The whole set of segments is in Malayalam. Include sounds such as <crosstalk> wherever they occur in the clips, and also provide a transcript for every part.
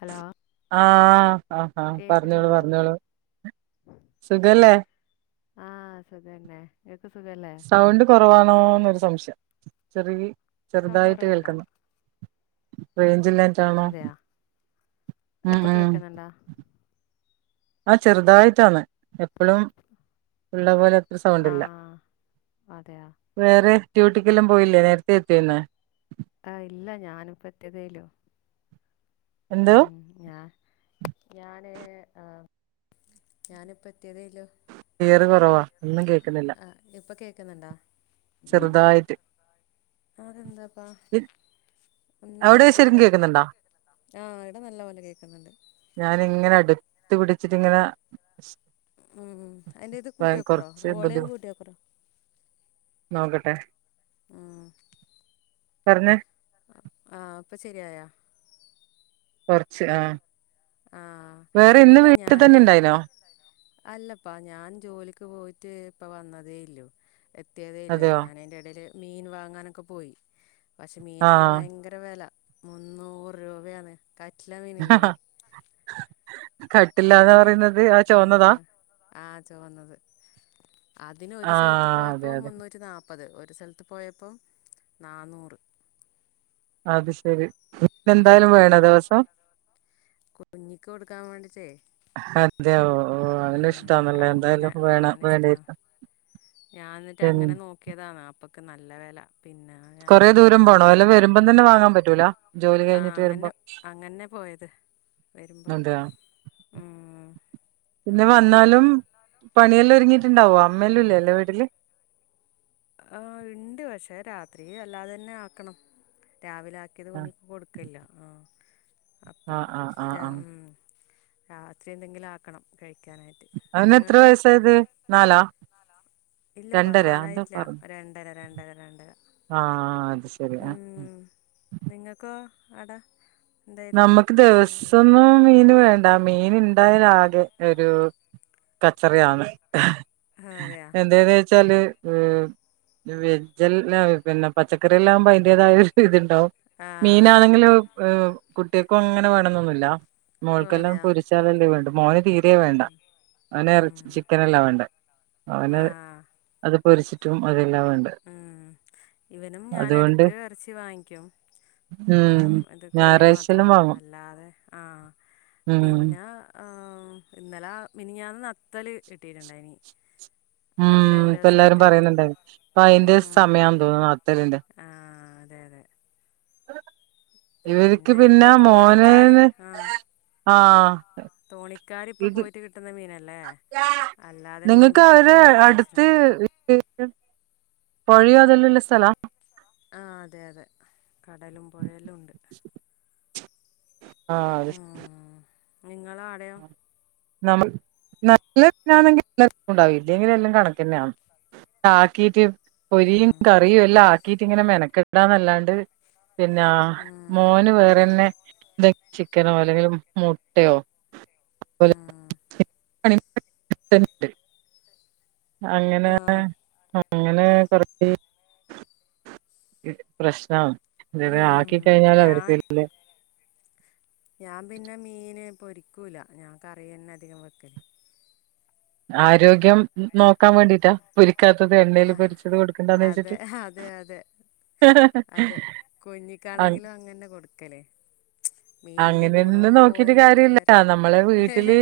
ഹലോ ആഹ് ആഹ് ആ പറഞ്ഞോളു കേക്കുന്നുണ്ടോ പറഞ്ഞോളു സുഖല്ലേ ആഹ് സുഖന്നെ സുഖല്ലേ സൗണ്ട് കുറവാണോന്നൊരു സംശയം. ചെറുകി സൗണ്ട് ചെറുതായിട്ട് കുറവുണ്ടോ കേൾക്കുന്നു റേഞ്ചിലായിറ്റാണോ അതെയാ ഉം ഇപ്പൊ ഉ കേക്കുന്നുണ്ടാ ആ ചെറുതായിട്ടാണ് എപ്പളും ഇള്ള പോലെ ത്ര സൗണ്ടില്ല ആഹ് അതെയാ വേറെ ഡ്യൂട്ടിക്കെല്ലാം പോയില്ലേ നേരത്തെ എത്തിയോ ഇന്ന് ആഹ് ഇല്ല ഞാനിപ്പോ എത്തിയതേലു എന്തോ ഉം ഞാൻ ഞാന് ആഹ് ഞാനിപ്പ എത്തിയതേലു ക്ലിയർ കുറവാ ഒന്നും കേൾക്കുന്നില്ല ക്ക്ന്നുണ്ടോ ചെറുതായിട്ട് അതെന്താപ്പാ ഒന്നും അവിടെ പറ്റിയില്ല ശരിക്കും കേക്കുന്നുണ്ടോ ആഹ് ഇവിട നല്ല പോലെ കേക്കുന്നുണ്ട് എടുത്ത് പിടിച്ചിട്ടിങ്ങനെ ഉം ഉ അയിന്റെ ഇത് കൂട്ടിയൊക്കറോ കൊറച്ച് ബുദ്ധി ഓളിയ് കൂട്ടിയൊക്കറോ നോക്കട്ടെ ഉം പറഞ്ഞേ ആ അപ്പ ശരിയായാ കുറച്ച് ആഹ് ആഹ് വേറെ ഇന്ന് ഇല്ല വീട്ടിൽ തന്നെ ഞാന് ഇണ്ടായിനോ അല്ലപ്പാ ഞാൻ ജോലിക്ക് പോയിട്ട് ഇപ്പ വന്നതേ ഇല്ലൂ എത്തിയതേല്ലൂ. അതെയോ ഞാൻ അയിൻ്റെ എടേൽ മീൻ വാങ്ങാനൊക്കെ പോയി പക്ഷേ മീനൊക്കെ ആഹ് ഭയങ്കര വെല മുന്നൂറ് രൂപയാണ് കട്ട്ല മീന് ഇല്ലേ <unintelligible> അതിന് പറയുന്നത് ആ ചുവന്നതാ ആ ചോന്നത് അതിന് ഒരു സെൽത്ത് ആഹ് അതെ പോയപ്പം അതെ മുന്നൂറ്റി നാ പ്പത്. ഒരു സെൽത്ത് പോയപ്പം നാന്നൂർ അത് ശരി ഇപ്പന്തായാലും വേണ ദിവസം കുഞ്ഞികൊടുക്കാൻ വേണ്ടിട്ടെ അതെ ഓ അവനിഷ്‌ടാണല്ലേ എന്തായാലും വേണോ വേണേര്ക്കും ഞാ ഇന്നിട്ട് അങ്ങനെ നോക്കിയതാന്ന് അപ്പക് നല്ല വെല കൊറേ ദൂരം പോണോ അല്ലെ വരുമ്പംതന്നെ വാങ്ങാൻ പറ്റൂല. ജോലി ആ കഴിഞ്ഞിട്ട് വരുമ്പോ അങ്ങന്നെ അങ്ങന്നെ പോയത് വരുമ്പം അതെയോ ആ പിന്നെ അങ്ങനെ പോയത് വന്നാലും പണിയെല്ലാം ഒരുങ്ങിട്ടുണ്ടാവോ അമ്മല്ലും ല്ലേ അന്റെ വീട്ടില് ആഹ് ഇണ്ട് പക്ഷേ രാത്രിക് അല്ലാതെന്നെ ആകണം രാവിലെ ആക്കിയത് ആഹ് കുഞ്ഞിക്ക് കൊടുക്കലോ മം അപ്പം ആഹ് ആഹ് ആഹ് അ ആഹ് മം രാത്രി എന്തെങ്കിലും ആക്കണം കഴി അവന് എത്ര വയസായത് നാലാ ഇല്ലപ്പാ രണ്ടരയാ എന്തോ നാലായിറ്റില്ല രണ്ടര രണ്ടര രണ്ടര ആ ആ അത് ശരി അ.. നിങ്ങക്കോ അട.. നമ്മക്ക് ദിവസന്നും മീന് വേൻ.. ഡാ മീനിണ്ടായാൽ ആകെ ഒരു കച്ചറിയാണ് ഖേ ഹേ അതെയാ എന്തേതെ ച്ചാലേ മം വേജെല്ലാം നാം ഒരിതന്നെ പച്ചക്കറില്ലാം അയിന്റെതായരു രീതില് ട്ടോ ആഹ് മീനാണെങ്കിലും എ ഹ് കുട്ടേക്കും ഇങ്ങനെവേണന്നൊന്നുല്ല ഓ മോൾക്കെല്ലാം അതെയാ പൊരിച്ചാലെല്ലാം വേണ്ടു മോന് തീ.. രേം വേണ്ട അവന് ഇറച്ചി ഉം ചിക്കനെല്ല വേണ്ടത് അവന് ആഹ് അത് പൊരിച്.. എല്ലാം വേണ്ടേ ഉം ഇവനും ഞാനും അതുകൊണ്ട് എടക് എറച്ചി വാങ്ങിക്കും. ആ ഉം മം ഇത് കോഴി മാ.. ത്രം ഞായറാഴ്ചെല്ലാം വാങ്ങും നല്ലാതെ ആ ഉം പിന്നാ ഹ്. ആ മം ഇന്നലാ മിനിഞ്ഞാന്ന് നത്തല് കിട്ടീട്ടിണ്ടായിനി. മം ഇപ്പേല്ലാരും പറയുന്നുണ്ടായിരുന്നിന് അയിന്റരു ഉം സമയാന്നു തോന്നുന്നു നത്തലിന്റെ. ആഹ് അതെ അതെ ഇവര്ക് പിന്നെ ഇപ്പം തോണിക്കാര് മോനെന്ന് ആ തോണിക്കാര് ഇപ്പം പോയിറ്റ് കിട്ടുന്ന മീനെല്ലേ.. നിങ്ങക്കവരെ അടുത്ത് വെച്ചിട്ടുണ്ടല്ലോ ഗ്ങ്ങേ.. പോയതെല്ലാള്ളസ്ഥലാ കടലുംപുഴയെല്ലും ഉണ്ട് ആ ഹ് അത്. നിങ്ങളാടെയോ നമ നല്ല തിനാണെങ്കി എല്ലാര്ക്കുണ്ടാവും ഇതെല്ലേതും കണക്കാന്നഅന് ആകീറ്റ് പൊരിയും ഉം കറിയെല്ലാകീറ്റ് ഇങ്ങനെ മെനക്കറ്റല്ലാണ്ട് പിന്നാ ഉം മോന് വേറെന്നെ ചിക്കനോ അല്ലെങ്കി മുട്ടയോ ഉം <inaudible> അങ്ങനെ ആ ഏ ഉം അങ്ങനെ കൊറച്ചി... പ്രശ്നന്ന് ഇതേരെ ആക്കി ഉം കഴിഞ്ഞലെ അവര് വേര്ന്നെ ഞാപിന്നെ മീന് പൊരിക്കൂല ഞാൻ കറിയെന്നെ അതികം വെക്കല് ആരോഗ്യം നോകാം വേണ്ടീറ്റ പൊരിക്കാത്തത് ആ എണ്ണയിൽ പൊരിച്ചത് അതെ കൊടുക്കണ്ടച്ചിട്ട് അതെ അതെ അതെ കുഞ്ഞികാണെങ്കിലും അങ്ങന്നെ കൊടുക്കല് മീനിന്റെ അങ്ങനെന്നെ ഗുണവും നോക്കീട്ട് പോവും കാര്യല്യ എല്ലാരും നമ്മളെ വീട്ടില്..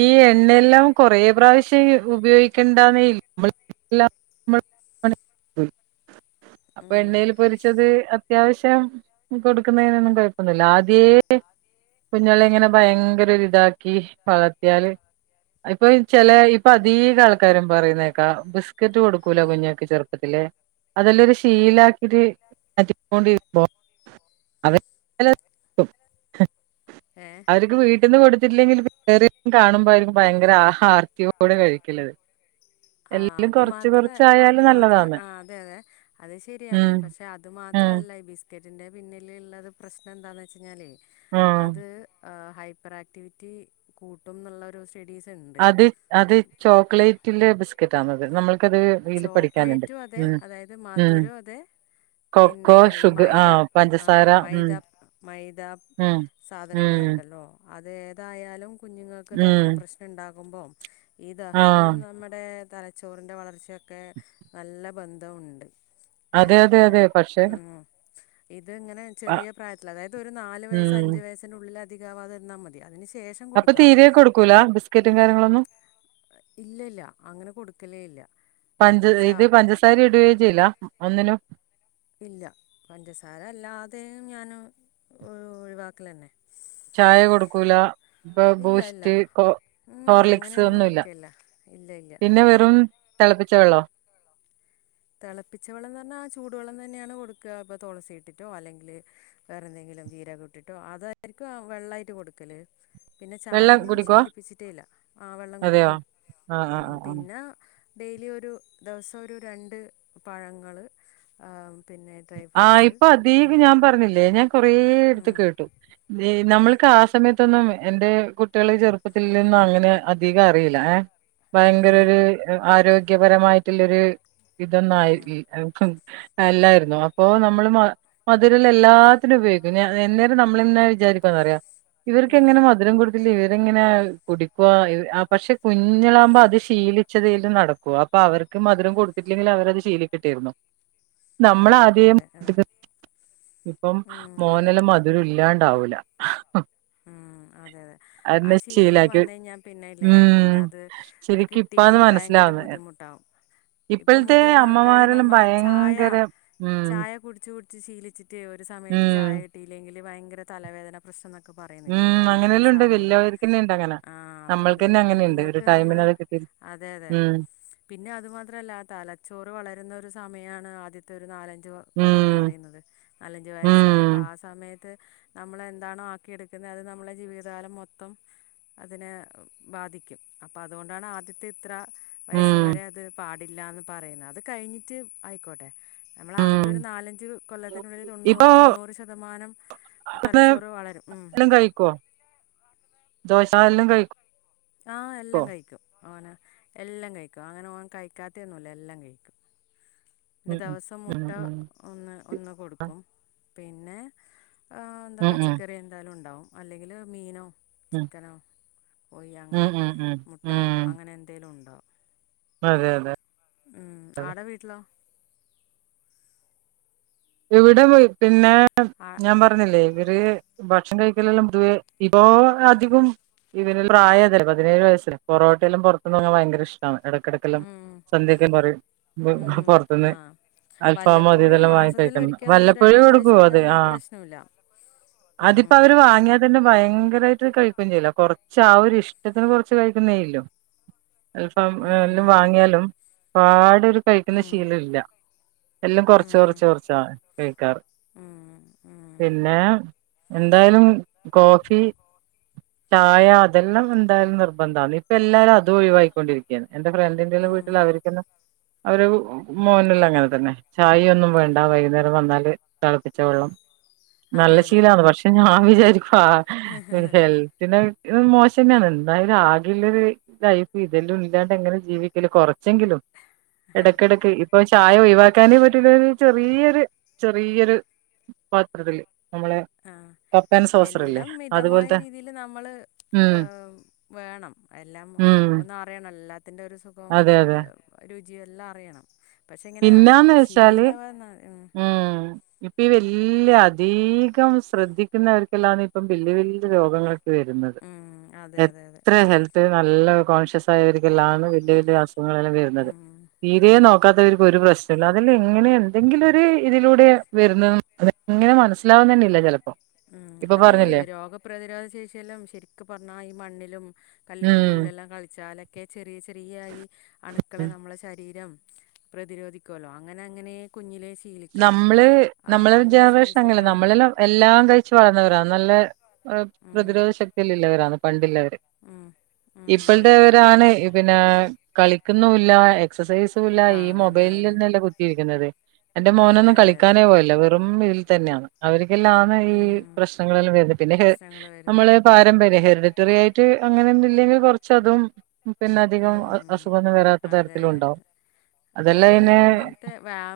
ഈ എണ്ണയ എല്ലാം കൊറേ പ്രാവശ്യം ഉപയോഗിക്കേണ്ടന്നേ <inaudible> അപ്പൊ ഉം എണ്ണൽ പൊരിച്ചത് അത്യാവശ്യം കൊടുക്കുന്നതിനൊന്നും കൊയപ്പൊന്നുല്ല ആദ്യേ കുഞ്ഞളെ ഇങ്ങനെ ഭയങ്കരൊരിതാക്കി വളർത്തിയാല് ഇപ്പൊ ചില ഇപ്പൊ അധിക ആൾക്കാരും പറയുന്നേക്കാ ബിസ്ക്കറ്റ് കൊടുക്കൂല കുഞ്ഞക്ക് ചെറുപ്പത്തില് അതെല്ലാരു ശീല ആക്കിട്ട് മാറ്റികൊണ്ടിരുമ്പോ അവ <unintelligible> ഏ അവര്ക്ക് വീട്ട്ന്ന് കൊട്ത്തിട്ട് ഇല്ലെങ്കിൽ <inaudible> വേറെ കാണുമ്പോയെക്കും ഭയങ്കര ആഹാർത്തിയോടെ കഴിക്കലത് ആ എല്ലാം അത് കൊറച്ച് മാത്രേ അത് കൊറച്ചായാലും മാത്രം നല്ലതാന്ന് ആ അതെ അതെ അത് ശരിയാണ് ഉം പക്ഷെ അത് മാത്ര ഉം ത്ര അല്ല ഈ ബിസ്ക്കറ്റിന്റെ പിന്നിൽ ഇള്ളത് പ്രശ്നം എന്താന്ന് വെച്ചിഞ്ഞാലേ ഉം അത് ആ ഹൈപ്പർ ആക്ടിവിറ്റി കൂട്ടുംന്ന് ഇള്ളൊരു അത് അത് ചോക്ലേറ്റിലെ ബിസ്ക്കറ്റ് ആണത് നമ്മൾ ചോക്ലേറ്റും അതെ അതായത് ഉം മധുരും അതെ കൊക്കോ പിന്നെ ഈ ഷുഗർ ആ മൈദ ആ പഞ്ചസാര ഉം മൈദ മൈദ ഉം സാധനങ്ങൾ ഉം ഇണ്ടല്ലോ അതേതായാലും കുഞ്ഞുങ്ങൾക്ക് ദഹന ഉം പ്രശ്നം ഇണ്ടാകുമ്പോ ഈ ആ ദഹനവും നമ്മുടെ തലച്ചോറിൻ്റെ വളർച്ചയൊക്കെ നല്ല ബന്ധവുണ്ട് ഏ അതെ അതെ അപ്പോ അതെ പക്ഷെ ഉം ഇത് ഇങ്ങനെ ചെറിയ പ്രായത്തിൽ അതായത് ഒരു നാല് വയ സ് ഉം അഞ്ച് വയസ്സിനുള്ളിൽ അധികാവാതെ ഇര്ന്നാ മതി അതിന് ശേ അപ്പ തീരെ കൊട്ക്കൂലാ ബിസ്കറ്റും കാര്യങ്ങളൊന്നും ഇല്ല ഇല്ല അങ്ങനെ കൊട്ക്കലേ ഇല്ല പഞ്ച എന്താ ഇത് വെച്ചാൽ പഞ്ചസാര ഇടുവേ ചെയില്ല ഒന്നിനും ഇല്ല പഞ്ചസാര അല്ലാതെയും ഞാൻ ഒഴ് ഒഴിവാക്കലെന്നെ ചായ കൊടുക്കൂലാ ഇപ്പ ഇല്ല ഇല്ല ബൂസ്റ്റ് കോ ഉം, ഹോർലിക്സ് അങ്ങനെയൊന്നും ഒന്നും ഇല്ല കൊടുക്കുകയില്ല ഇല്ല ഇല്ല പിന്നെ വെറും തെളപ്പിച്ച വെള്ളോ തെളപ്പിച്ച വെള്ളന്ന് പർണാ ചൂടുവെള്ളം തന്നെയാണ് കൊട്ക്കാ ഇപ്പ തൊളസി ഇട്ടിട്ടോ അല്ലെങ്കിൽ വേറെ എന്തെങ്കിലും ങ്കിലും ജീരകം ഇട്ട്ട്ടോ അതായിരിക്കും വെള്ളായിട്ട് കൊട്ക്കൽ പിന്നെ വെള്ളം ചായയൊന്നും കുടിക്കുവോ ശീലിപ്പിച്ചിട്ടേ ഇല്ല ആ വെള്ളം അതെയോ കുടിക്കും ആ ആ ഉം ആ ആ പിന്നെ ഡെയിലി ഒരു ദിവസം ഒരു രണ്ട് പഴങ്ങൾ ആ ആ ഇപ്പ അതീകും ഞാൻ പറഞ്ഞില്ലേ ഞാൻ കൊറേയിട്ത്ത് ഉം, കേട്ടു ദേ നമ്മൾ ക്ക് ആ സമയത്തൊന്നും എന്റെ കുട്ടെൾ ചെറുപ്പത്തിൽ ഒന്നും അങ്ങനെ അധികം അറിയില്ല ഏ ഭയങ്കര ഉം, ഒരു ആരോഗ്യ പരമായിട്ട് ഇല്ലൊര് ഇതൊന്നായിട്ട് ഉം. ഇല്ലെ <unintelligible> എല്ലരും അപ്പൊ നമ്മൾ മ മധുരുള്ള എല്ലാത്തിനും ഉപയോഗിക്കും ഞ എന്നെരം നമ്മൾ എന്നാ വിചാരിക്കുന്ന് അറിയോ ഇവര്ക്ക് ഉം എങ്ങനെ മധുരം കൊട്ത്ത് ശീല ഇത് എങ്ങനെ ആയാലും കുടിക്കോ ഇവര് ആ പക്ഷെ കുഞ്ഞളാവുമ്പോ അത് ശീലിച്ചതെ അല്ലെ നടക്കു അപ്പ അവർക്ക് ക്ക് മധുരം കൊടുത്തിട്ടില്ലെങ്കിൽ അവരത് ശീലിക്കെണ്ടി വെരുന്നു <unintelligible> മ്മൾ ആദ്യം അതെ അതെ <unintelligible> ഇപ്പം ഉം മോന് അതെ യില്ല മധുരം ഇല്ലാണ്ടാവൂലാ ആ ഉം അതെ അതെ ആ ശീലം ശീലാക്കി വന്ന് കഴിഞ്ഞാൽ പിന്നെ ഇല്ലേ ഉം പിന്നെ അത് അത് ശരിക്കും കിട്ടിയില്ലെങ്കി ഭയങ്കര ബുദ്ധിമുട്ടാവും ഇപ്പൊ ഇപ്പൾത്തെ മുതിർന്ന ആൾക്കാര് അമ്മമാരെല്ലാം നമ്മ ചായ ഭയങ്കര ഉം ചായ കുടിച്ച് കുടിച്ച് ശീലിച്ചിട്ടെ ഒര് ഉം സമയത്ത് ചായ കിട്ടിലെങ്കിൽ ഭയങ്കര തലവേദന പ്രശ്ന ക്കെ പറയുന്നിലെ അങ്ങനെയെല്ലാം ഇണ്ട് വല്ലിയവര്ക്കെന്നെ ഇണ്ട് അങ്ങനെ അപ്പൊ അത് നമ്മൾക്കെന്നെ അങ്ങനെ ഇണ്ട് ഒരു കുഞ്ഞുങ്ങൾക്ക് ടൈമിൻ നമ്മള് അയ് കിട്ടി അതെ അതെ ഉം പിന്നെ അതുമാത്ര അല്ല തലച്ചോറ് വളരുന്ന ഒരു സമയം മയാണ് ആദ്യത്തെ ഒരു നാലഞ്ച് കൊല്ലംന്ന് ഉം പറയുന്നത്. നാലഞ്ച് വയസ് വരെ അപ്പ ഉം ആ സമയ ത്ത് നമ്മളെന്താണോ ആക്കിയെടുക്കുന്നെ അത് നമ്മളെ ജീവിതകാലം മൊത്തം അതിനെ ബാധിക്കും അപ്പൊ അതുകൊണ്ടാണ് ആദ്യത്തെ ഇത്ര വയസ് ഉം വരെ അത് പാടില്ലാന്ന് പറയ്ന്നെ അത് കഴിഞ്ഞിട്ട് അയിക്കോട്ടെ നമ്മൾ ആദ്യത്തെ ഉം ഒരു നാലഞ്ച് കൊല്ലത്തിനുള്ളിൽ തൊണ്ണൂറ് ഇപ്പൊ തൊണ്ണൂറ് ശതമാനം തലച്ചോറ് വളരും ഉം ക്കൊ. ദോശ എല്ലൊം കഴി ആഹ് എല്ലാം കഴിക്കും ഓന് എല്ലാം കഴിക്കും അങ്ങനെ ഓൻ കഴിക്കാതെ ഒന്നുല്ല എല്ലാം കഴിക്കും പിന്നെ ഉം ദെവസം ഉം മുട്ട ഉം ഒന്ന് ഒന്ന് കൊടുക്കും പിന്നെ ആ എന്താ ഉം ഉം പച്ചക്കറി എന്തായാലും ഉണ്ടാവും അല്ലെങ്കില് മീനോ ഉം ചിക്കനോ കോയോ ഉം ഉം അങ്ങനെ ഉം ഉം മുട്ട ഉം അങ്ങനെ എന്തേണ്ടാവും അതെ അതെ അതെ ഉം ആട വീട്ടിലോ ഇവടെ പോയി പിന്നെ ആ ഞാൻ പറഞ്ഞില്ലേ ഇവര് ഭക്ഷണം കഴിക്കലെല്ലാം പൊതുവെ വിഭവങ്ങളൊക്കെ അധികും ഇവന് പ്രായതല്ലേ. പതിനേഴ് വയസ് പൊറോട്ടെല്ലാം പൊർത്ത്ന്ന് വാങ്ങാൻ ഭയങ്കര ഇഷ്ടമാണ് ഇട എടക്കല്ലാം ഉം സന്ധ്യക്കേ പറിം ഉം പുറത്തുന്ന് ആ അൽഫാമോ വല്ലപ്പോഴും അതുംഇതെല്ലാം വാങ്ങിത മാസത്തിലൊരിക്കൽ വല്ലപ്പൊഴും രണ്ട് അവര് പ്രാവശ്യമൊക്കെ പോവത് ആകുമ്പോൾ ആഹ് പ്രശ്നമില്ല അതിപ്പോ ഉം അവര് വാങ്ങിയതന്നെ ഭയങ്കരായിട്ട് കഴിക്കൊന്നും ചെയ്ല കൊർച്ച് ആ ഒരി ഇഷ്ടത്തിന് കൊറച്ച് കഴിക്കുന്നേള്ളൂ ആൽഫമ് എല്ലാം ഉം വാങ്ങിയാലും പാട് ന്നൊരു കഴിക്കുന്ന ഉം ശീല ഇല്ല എല്ലാം കുറച്ച് ഉം കുറച്ച് കുറച്ച് കേക്കാറ്ണ്ട് ഉം ഉം പിന്നെ എന്തായാലും കോഫി ചായ അതെല്ലാം എന്തായാലും നിർബന്ധ. ഇപ്പൊ എല്ലാരും അതും ഒഴിവാക്കിക്കൊണ്ടിരിക്കയാണ് എന്റെ ഫ്രണ്ടിന്റെല്ലാം ഉം വീട്ടില് അവര്ക്കൊന്നും അവര് മോനെല്ലാം അങ്ങനെ തന്നെ ചായ ഒന്നും വേണ്ട ണ്ടാ. വൈകുന്നേരം വന്നാല് തളപ്പിച്ച വെള്ളം നല്ല അതെ അതെ ശീലാണ് പക്ഷെ ഞാൻ വിചാരിക്കും ഹാ. ഹെൽത്തിന് ഇ മോശന്നെണ്. എന്തായാലും ആകെയുള്ളരു ലൈഫ് ഇതെല്ലും ഇല്ലാണ്ട് എങ്ങനെ ജീവിക്കല് കൊറച്ചെങ്കിലും ഇടക്കിടക്ക് ഇപ്പൊ ചായ ഒഴിവാക്കാനേ പറ്റില്ലല്ലോ ചെറിയൊരു ചെറിയൊരു പാത്രത്തില് നമ്മളെ ആ കപ്പ ആൻഡ് സോസറില്ലേ എല്ലാം മിതമായ അതുപോലത്തെ രീതിൽ നമ്മള് ഉം ഏമ് വേണം എല്ലാം ഉം ഒന്ന് അറിയണം. എല്ലാത്തിന്റെ ഒരു സുഖം. അതെ അതെ രുചിയും എല്ലാം അറിയണം പക്ഷെ ഇങ്ങനെ പിന്നന്ന് വെച്ചാല് ഉം ഇപ്പൊ വല് ഇല്ല അദീകം ശ്രദ്ധിക്കുന്നവർക്കെല്ലാന്ന് ഇപ്പം വല്യ വല്യ രോഗങ്ങൾ ഒക്കെ വരുന്നത്. ഉം അതെ അതെ അതെ എത്ര ഹെൽത്തിന് ന ല്ല കോൺഷ്യസായവർക്കെല്ലാ ആന്ന് വല്യ വല്യ അസുഖങ്ങളെല്ലാം വരുന്നത് ഉം തീരേ ഉം നോക്കാത്തവര് ക് ഒരു പ്രശ്നംല്ല അതിൽ എങ്ങനെ എന്തെങ്കിലും ഒരു ഇതിലൂടെ വരുന്ന എങ്ങനെ മനസ്സിലാവുന്നന്നെ ഇല്ല ചെലർ ഉം അതീ രോഗപ്രതിരോധ ശേഷിയെല്ലാം ശര്ക്ക് പർഞ്ഞാ ഈ മണ്ണിലും കല്ലും ഉം മുള്ളെല്ലാം കളിച്ചാലൊക്കെ ചെറിയ ചെറിയ ഈ അണുക്കളെ ഉം നമ്മള ശരീരം പ്രതിരോധിക്കോല്ലോ അങ്ങനെ അങ്ങനെ കുഞ്ഞിലെ നമ്മള് നമ്മളെ ജനറേഷൻ ശീലിച്ച അങ്ങനെല്ല. ആ നമ്മളല്ലാം എല്ലാം കഴി ച്ച് വളർന്നവരാണ് നല്ല ഉം പ്രതിരോധ ശക്തി എല്ലാം ഇള്ളവരാണ് പണ്ടില്ലവ ഉം ഉം അതെ അതെ ഇപ്പോൾത്തവരാണ് പിന്നെ കളിക്കുന്നുല്ല എക്സസൈസ് വല്ല ആ ഈ അതന്നെ അതന്നെ മൊബൈലിൽന്നല്ലേ കുത്തിയിരിക്കുന്നത് എന്റെ അതെ മോനൊന്നും അതെ അതെ കളിക്കാനേ പോവല്ല വെറും വീട്ടിൽ തന്നെയാണ് അവർ തെല്ലാം ആന്ന് ഈ ഉം പ്രശ്നങ്ങളെല്ലാം വര്ന്നത്. പിന്നെ ഹേ പ്രശ്നങ്ങൾ വരുന്നെ നമ്മള് പാരമ്പര്യ ഹെറിറ്ററി ആയിട്ട് അങ്ങനെ ഒന്നില്ലങ്കിൽ കോർച്ചതും പിന്നെ അതികം ഉം അസുഗോന്നും വേറത്ത അതെ തരത്തില അതെ ഉണ്ടാവും അതെ അതെല്ലാം ഇന്നെ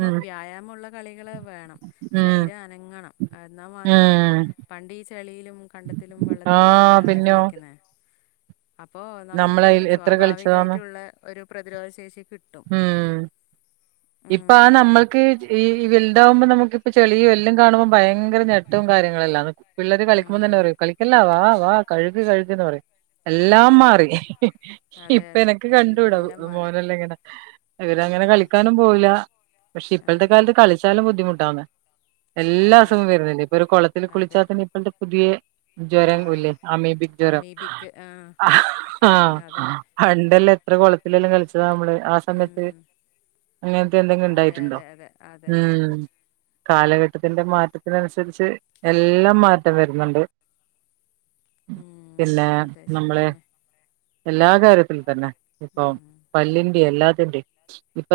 ഉ വ്യായാമുള്ള കളികൾ വേണം ശരീരം അനങ്ങണം എന്നാൽ മാത്രമേ ഉം പണ്ടി- ചെളിയിലും കണ്ടത്തിലും വെള്ളത്തിലും ആഹ് അല്ലല്ല പിന്നോ കളിക്കുന്നത് അപ്പോൊ നമുക്ക് നമ്മളതിൽ എത്ര കളിച്ചതാന്ന് സ്വാഭാവികമായിട്ടുള്ള- ഒരു പ്രതിരോധ ശേഷി കിട്ടും. ഉം ഇപ്പൊ ആ ഉം നമ്മൾക്ക് ഈ വലുതാവുമ്പോ നമുക്ക് എ ഇപ്പൊ ചെളിയും എല്ലാം കാണ്പോ ഭയങ്കര ഞട്ടവും കാര്യങ്ങളെല്ലാം പിള്ളര് കളിക്കുമ്പോന്ന് ഉം തന്നെ പറയും കളിക്കല്ല വാ വാ കഴുുകി കഴുകന്ന് പറയും എല്ലാം ഉം മാറി അതെ ഇപ്പൊ അതെ എനക്ക് കണ്ടു വിടാ എല്ലാം മാറി മോനല്ലാം എങ്ങനെ അവങ്ങനെ ഉം കളിക്കാ പോയില്ല പക്ഷെ ഇപ്പോഴത്തെ ഉം കാലത്ത് കളിച്ചാലും ബുദ്ധിമുട്ടാന്ന എല്ലാ അതെ അസുഖവും വരുന്നില്ല ഇപ്പൊ ഒരു കുളത്തിൽ അതെ കുളിച്ചാൽ തന്നെ ഇപ്പളത്തെ പുതിയ ആ ജ്വരം ഇല്ലേ അമീ- അമീബിക്ക് ആ <unintelligible> ആ അതെ പണ്ടല്ല എത്ര കുളത്തിലെല്ലാം കളിച്ചതാ നമ്മള് ആ സമയത്ത് ഉം അങ്ങനത്തെ എന്തെങ്കും അതെ ഇണ്ടായിട്ടുണ്ടോ അതെ അതെ അതെ അതെ ഉം കാലഘട്ടത്തിന്റെ മാറ്റത്തിനനുസരിച്ച് എല്ലാം മാറ്റം വരുന്നുണ്ട് ഉം പിന്നെ അതെ നമ്മള് ശരിയന്നെ എല്ലാ കാര്യത്ത- തന്നെ ഇപ്പ ഉം പല്ലിന്റെ എല്ലാത്തിന്റെ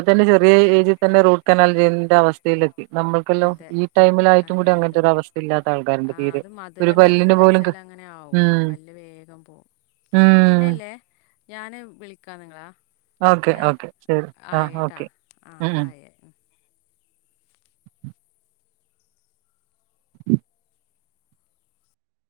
ന്നെ ചെറിയ ഏജിൽ തന്നെ റോഡ് കനാൽ ചെയ്യേണ്ട അവസ്ഥയിയില നമ്മൾക്കല്ലോ അതെ ഈ ടൈമിലായിട്ടും കൂടി അതെ അങ്ങനത്തെ അതെ ഒരു അവസ്ഥ ഇല്ലാത്ത ആൾക്കാന്റെ തീര് ഒരു പല്ലിന് പോലും ങ്ങനെ ആകും ഉം പല്ല് വേഗം പോ ഉം പിന്നെല്ലേ ഞാന് വിളിക്കാ നിങ്ങളാ ഓക്കെ ഓക്കെ ശരി ആ ഓക്കെ ആ ഉം ആയി ഉം ഉം